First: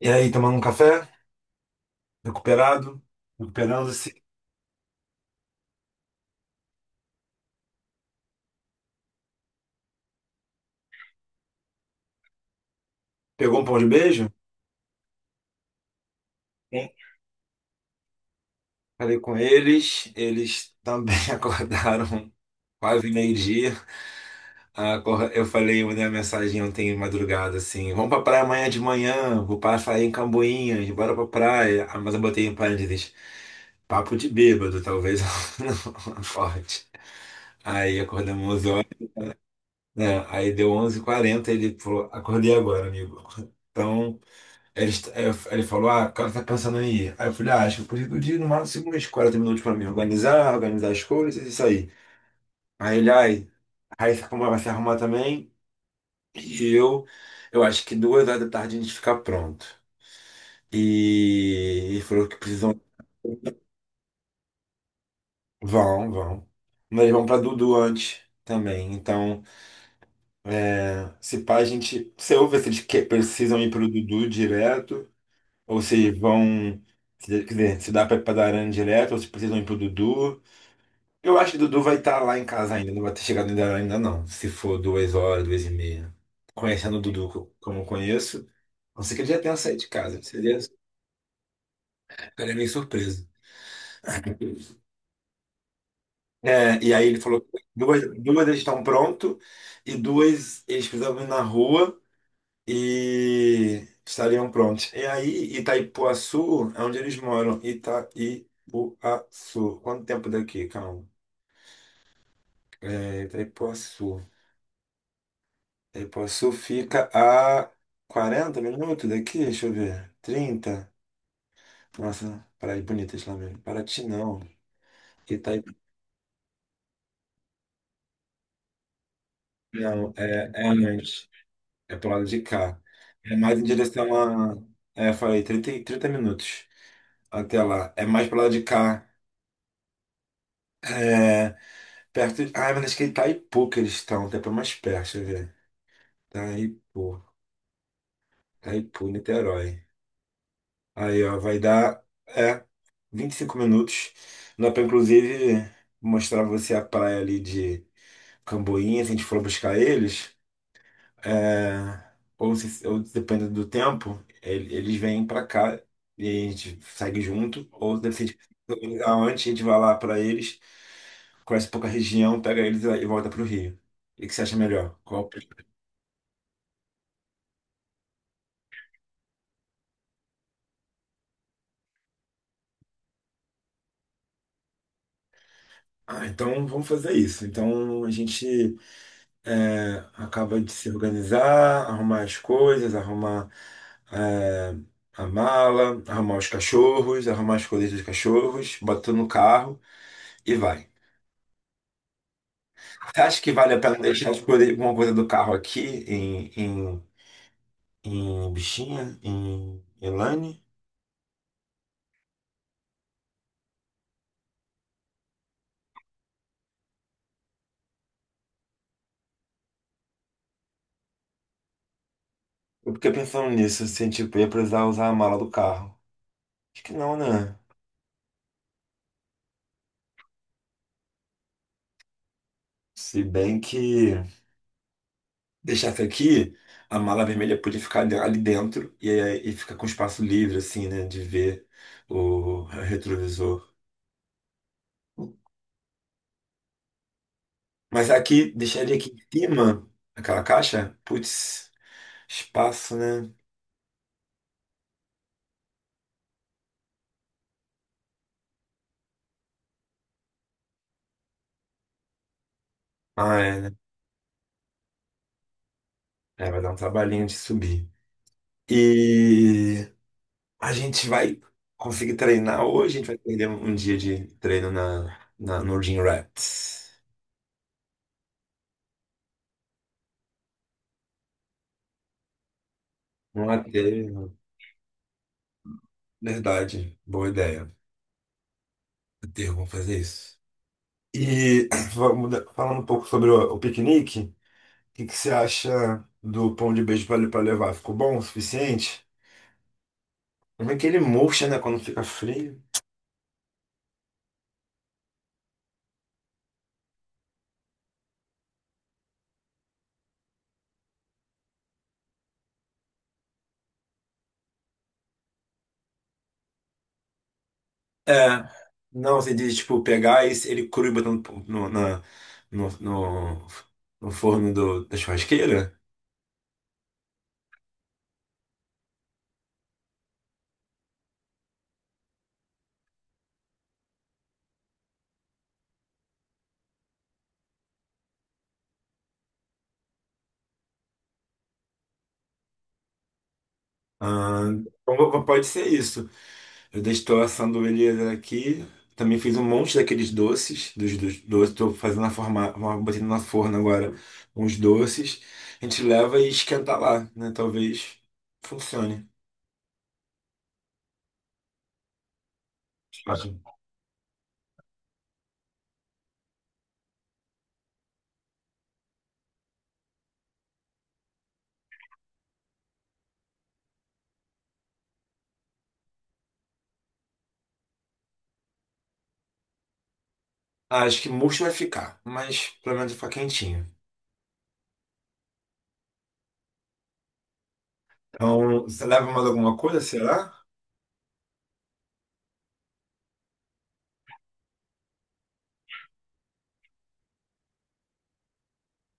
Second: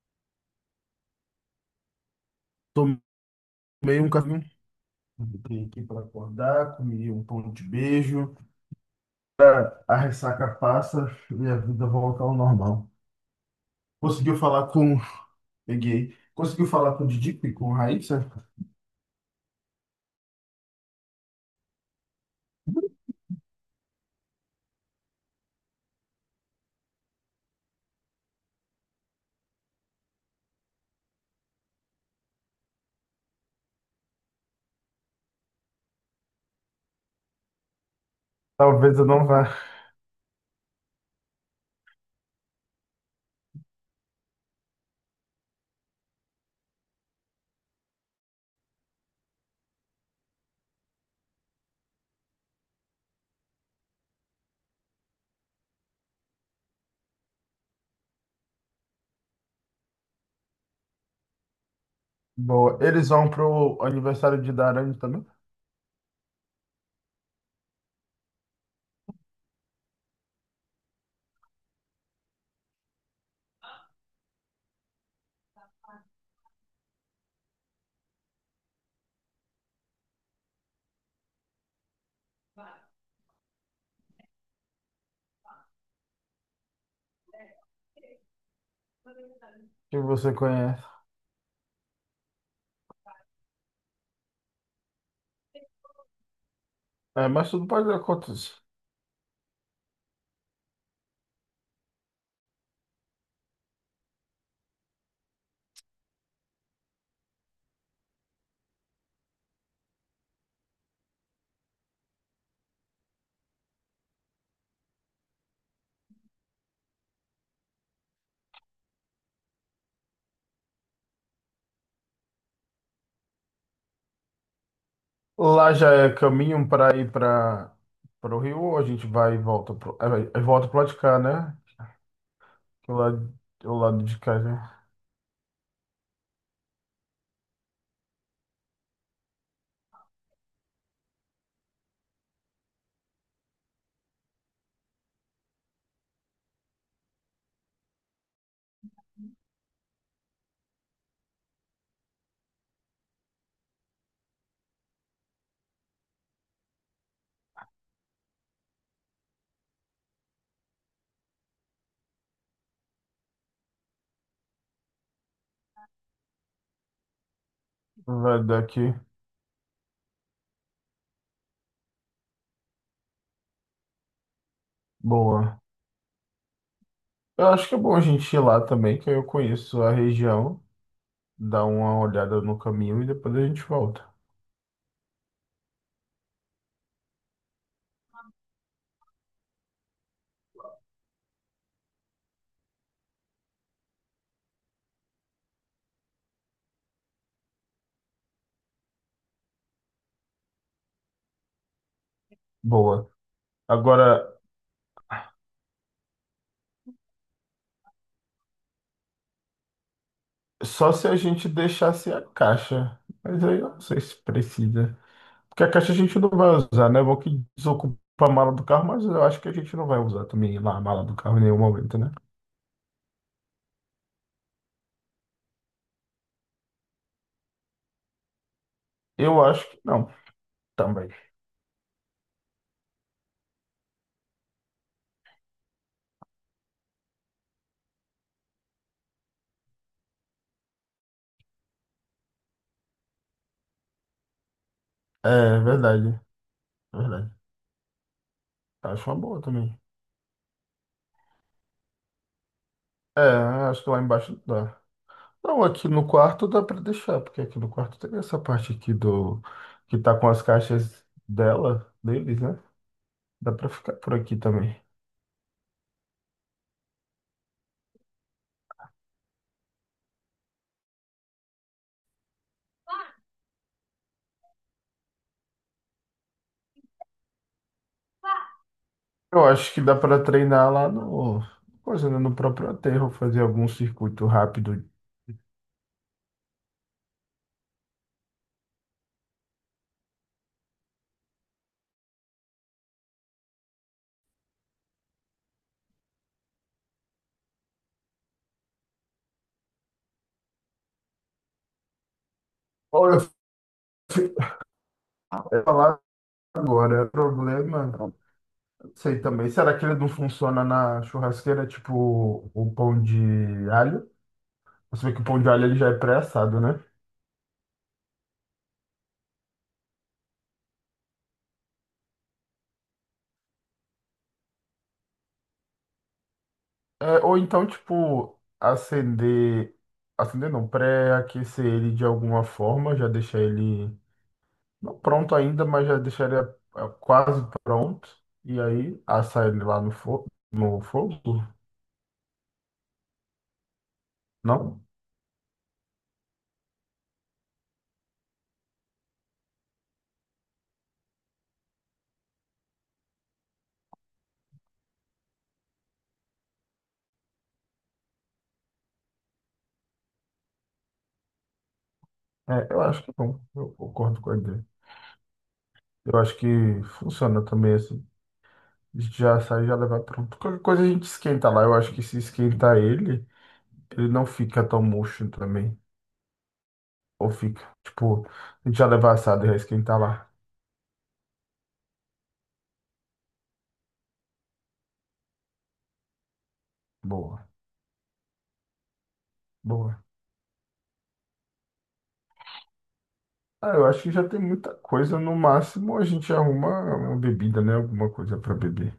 E aí, tomando um café, recuperado, Tomei um recuperando-se. café, entrei aqui para acordar, comi um pão de beijo, a ressaca passa e a vida volta ao normal. Pegou um pão de beijo? Conseguiu falar com... Peguei. Conseguiu Sim. falar com o Didico e com a Raíssa? Falei com eles, eles também acordaram quase meio-dia. Eu falei, eu mandei uma mensagem ontem de madrugada, assim, vamos pra praia amanhã de manhã, vou passar aí em Camboinhas, bora pra praia. Ah, mas eu botei em parênteses, papo de bêbado, talvez não acorde. Aí acordamos 11 horas, Talvez eu não vá. né? Aí deu onze h 40, ele falou, acordei agora, amigo. Então, Ele, aí eu- aí ele falou, ah, o cara tá pensando em ir. Aí eu falei, ah, acho que eu preciso de no máximo umas 40 minutos pra me organizar, organizar as coisas e sair. Aí ele, ai, aí você vai se arrumar também. E eu, eu acho que 2 horas da tarde a gente fica pronto. E ele falou que Boa. precisam. Eles vão pro aniversário de Darane também, Vão, vão. Mas eles vão pra Dudu antes também. Então, é, se pá, a gente. Você ouve se precisam ir pro Dudu direto, ou se vão. Quer dizer, se dá pra ir pra Darana direto, ou se precisam ir pro Dudu. Eu acho que Dudu vai estar lá em casa ainda, não vai ter chegado ainda, ainda não. Se for 2 horas, 2 e meia. Conhecendo o Dudu como eu conheço, não sei que ele já tenha saído de que casa. você Seria, conhece. ficaria meio surpresa. É, e aí ele É, falou mas que tudo pode duas acontecer. eles estão prontos e duas eles precisavam ir na rua e estariam prontos. E aí, Itaipuaçu é onde eles moram. Itaipuaçu. Quanto tempo daqui? Calma. É, Itaipuaçu. E Poçu fica a 40 minutos daqui, deixa eu ver. 30. Nossa, Praia de Bonitas lá mesmo. Paraty não. Itaí... Lá já é caminho para ir para o Rio, ou a gente vai e volta pro... Não, É, é, é, é volta pro lado de cá, antes. né? É pro lado de cá. Que lado É mais em o lado direção de cá, a. né? É, eu falei, 30 minutos até lá. É mais pro lado de cá. É, perto. Ah, mas acho que é Itaipu que eles estão, até pra mais perto, deixa eu ver. Itaipu. Itaipu, Niterói. Aí, ó, vai dar é, 25 minutos. Dá pra, inclusive, mostrar pra você a praia ali de Camboinha, se a gente for buscar eles. É, ou, se, ou dependendo do tempo, eles vêm pra cá e a gente segue junto. Ou deve ser Vai daqui. antes, a gente vai lá pra eles, conhece um pouco a região, pega eles e volta pro Rio. O que que você acha melhor? Boa. Eu acho que é bom a gente ir lá também, que aí eu conheço a região, dar uma olhada no caminho e depois a gente volta. Ah, então vamos fazer isso. Então a gente. É, acaba de se organizar, arrumar as coisas, arrumar é, a mala, arrumar os cachorros, arrumar as coisas dos cachorros, bota no carro e vai. Boa. Você acha que vale a pena deixar Agora, alguma coisa do carro aqui em, em, em Bichinha, em Elane? só se a gente deixasse a caixa, mas aí eu não sei se precisa. Porque a caixa a gente não vai usar, né? Bom que desocupa a mala do carro, mas eu acho que a gente não vai usar também lá a mala do carro em nenhum momento, né? Eu fiquei pensando nisso, assim, tipo, ia precisar usar a mala do carro. Acho que não, né? Eu acho que não, também. Se bem que. Deixasse aqui, a mala vermelha podia ficar ali dentro e, e ficar com espaço livre, assim, né? De ver o retrovisor. É verdade, é verdade. Mas aqui, deixaria aqui Acho uma em boa também. cima, aquela caixa, putz, espaço, É, né? acho que lá embaixo dá. Não, aqui no quarto dá para deixar, porque aqui no quarto tem essa parte aqui do que tá com as caixas dela, deles, né? Ah, Dá é, para né? ficar por aqui também. É, vai dar um trabalhinho de subir. E a gente vai conseguir treinar hoje, a gente vai perder um dia de treino no Gym Rats. Eu acho que dá para treinar lá no coisa, né, no próprio aterro, fazer Um algum circuito aterro. rápido. Verdade, boa ideia. Aterro, vamos fazer isso. E vamos falando um pouco sobre o piquenique, que você acha do pão de beijo para levar? Ficou bom o suficiente? Como é que ele murcha, né, quando fica frio? Olha, eu fui falar agora, o problema, não sei também. Será que ele não funciona na churrasqueira, tipo o pão de alho? Você vê que o pão de alho ele já é pré-assado, né? É, não, você diz, tipo, pegar esse, ele cru e botando no, na- no, no- no forno da churrasqueira? É, ou então, tipo, acender. Acender não, pré-aquecer ele de alguma forma, já deixar ele. Não pronto ainda, mas já deixar ele quase pronto. E aí assar ele lá no, fo no fogo? Ah, Não? então, pode ser isso. Eu deixo tô assando ele aqui. Também fiz um monte daqueles doces, dos doces. Tô fazendo na forma, botando na forno agora uns doces. A gente leva e esquenta lá, né? Talvez funcione. É, eu acho que Acho não. Eu concordo com a ideia. Eu acho que funciona também assim. Já sai, já levar pronto. Qualquer coisa a gente esquenta lá. Eu acho que se esquentar ele, ele não fica tão murcho também. Ou fica, tipo, a gente já levar assado e já esquentar lá. Acho que murcho vai ficar, mas pelo menos vai ficar quentinho. Boa. Então, você leva mais alguma coisa, Boa. será? Ah, eu acho que já tem muita coisa. No máximo, a gente arruma uma bebida, né? Alguma coisa para beber.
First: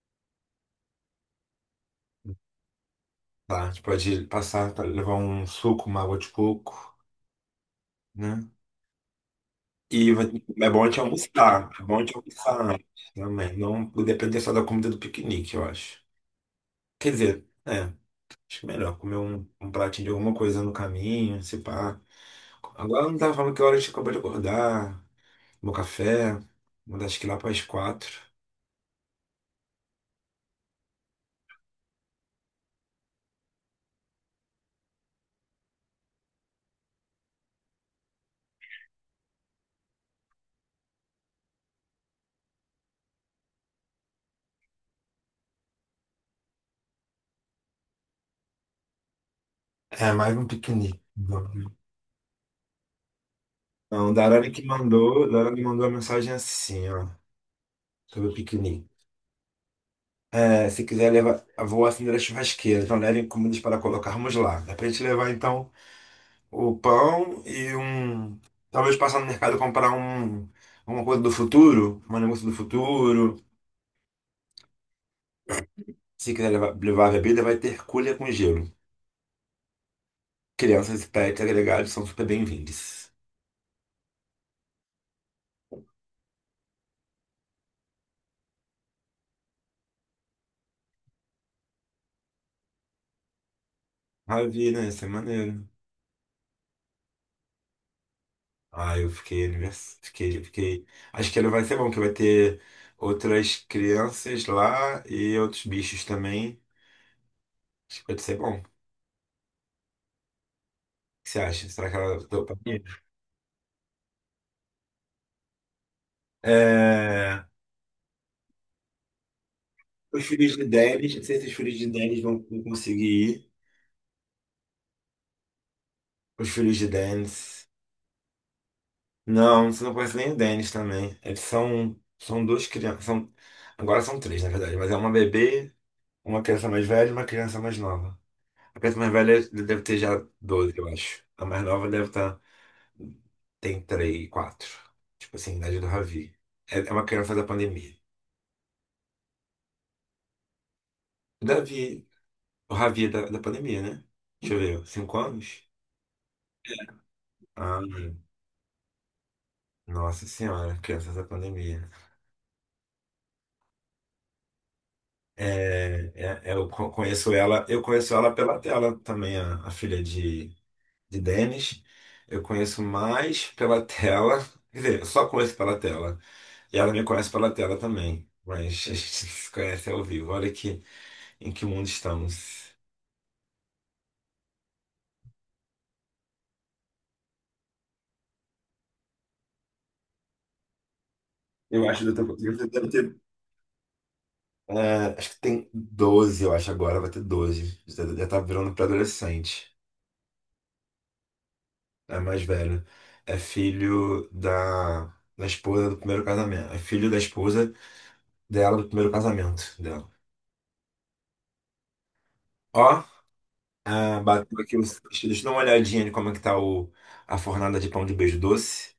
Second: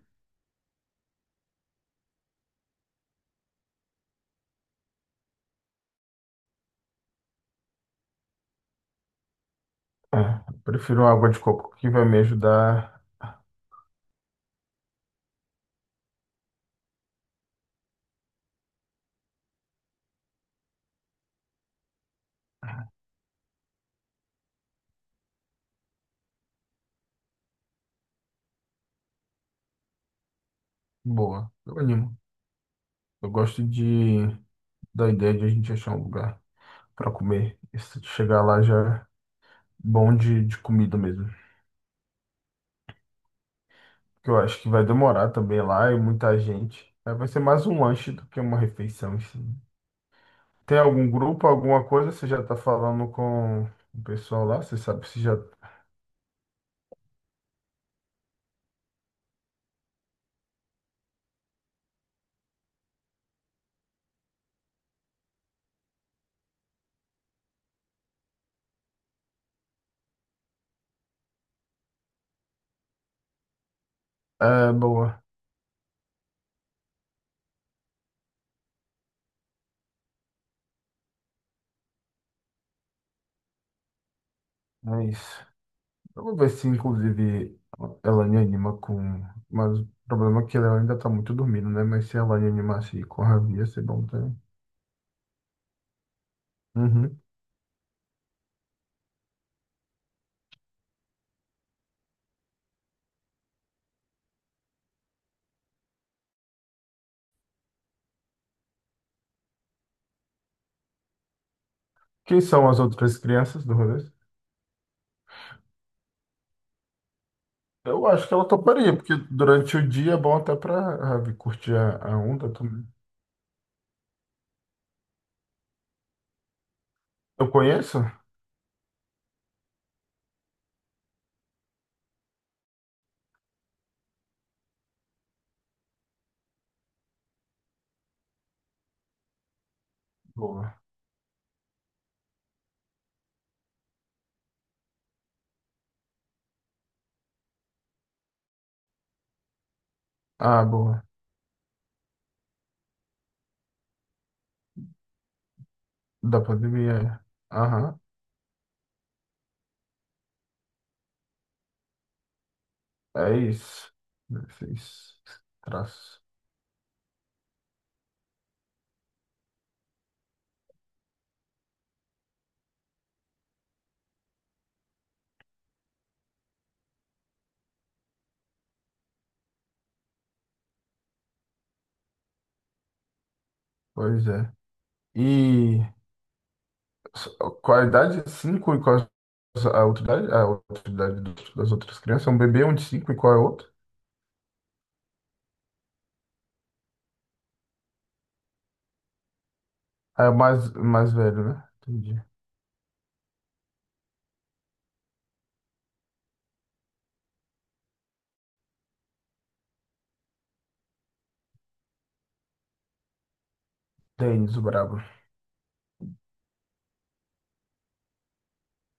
Tá, a gente pode passar, pra levar um suco, uma água de coco, né? E É, vai- eu É bom a gente prefiro uma água de almoçar, coco é que bom a vai gente me almoçar antes ajudar. também. Não depender só da comida do piquenique, eu acho. Quer dizer, é, acho que é melhor comer um pratinho de alguma coisa no caminho, se pá. Agora eu não tava falando que hora a gente acabou de acordar, meu café, mandar. Acho que lá para as 4. Boa. Eu animo. Eu gosto de da ideia de a gente achar um lugar para comer. E se chegar lá já é bom de comida mesmo. Que eu acho que vai demorar também lá e muita gente. Aí vai ser mais um lanche do que uma refeição, assim. É, mais um Tem piquenique. algum grupo, Vamos. alguma coisa? Você já tá falando com o Não, o pessoal Darani lá? que Você sabe se mandou, o já. Darani mandou uma mensagem assim, ó, sobre o piquenique. É, se quiser levar, vou acender a churrasqueira, então levem comidas para colocarmos lá. Dá pra gente levar então o pão e um. Talvez passar no mercado e comprar um, uma coisa do futuro, um negócio do futuro. É, boa. Se quiser levar, levar bebida, vai ter cuia com gelo. Crianças, pets, agregados são super bem-vindos. É isso. Vamos ver se, inclusive, ela me anima com. Mas o problema é que ela ainda tá muito dormindo, né? Mas se ela me animasse com a Ravi, ia ser bom também. Ah, vi, né? Isso é maneiro. Uhum. Ah, eu fiquei, fiquei, fiquei. Acho que ele vai ser bom, que vai ter outras crianças lá e outros bichos também. Acho que pode ser bom. O que você acha? Será que ela Quem topa? são as outras crianças do rolê? É, Eu acho que ela toparia, porque durante o dia é os bom até filhos de pra Dennis, não Ravi sei se os curtir filhos de a Dennis vão onda também. conseguir ir. Os filhos de Eu Dennis. conheço? Não, você não conhece nem o Denis também. São duas crianças. São, agora são três, na verdade. Mas é uma bebê, uma criança mais velha e uma criança mais nova. A criança mais velha deve ter já 12 Boa. eu acho. A mais nova deve estar. Tem 3 quatro. Tipo assim, idade do Ravi. É, é uma criança da pandemia. Ah, boa. O Davi. O Ravi é da pandemia, né? Deixa eu ver. 5 anos? Da pandemia. É. Ah, Aham. nossa senhora, criança da pandemia. É isso. Esses É, traços. Conheço ela, eu conheço ela pela tela também, a filha de Denis. Eu conheço mais pela tela. Quer dizer, eu só conheço pela tela. E ela me conhece pela tela também. Mas a gente se conhece ao vivo. Olha que, em que mundo estamos. Pois é. E s- qual a idade? Cinco e qual a outra idade, das Eu outras acho que crianças? É um eu bebê, um de deve cinco e ter. qual é o outro? É, acho que tem 12, eu acho, agora vai ter 12. Já tá virando pré-adolescente. Ah, é o mais, velho, né? É Entendi. mais velho. É filho da, da esposa do primeiro casamento. É filho da esposa dela do primeiro casamento dela. Ó, ah, Denis, bateu o aqui. Brabo. Deixa eu dar uma olhadinha de como é que tá a fornada de pão de beijo doce.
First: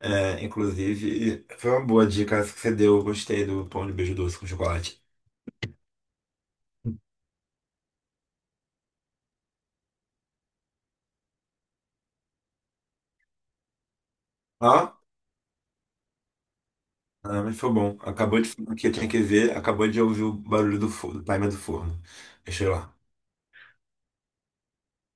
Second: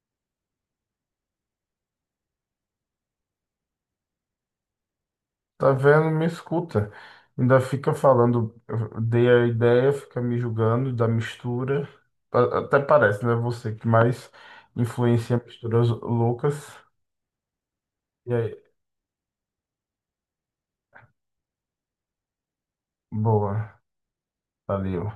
É, inclusive, foi uma boa dica essa que você deu. Eu gostei do pão de beijo doce com chocolate. Tá vendo? Me escuta. Ainda fica falando, eu dei a ideia, fica me julgando da mistura. Até parece, né? Você que mais Ó, influencia misturas loucas. ah, mas foi bom. E Acabou de. aí, O que eu tinha que ver, acabou de ouvir o barulho do timer do forno. Deixa eu ir lá. boa. Valeu.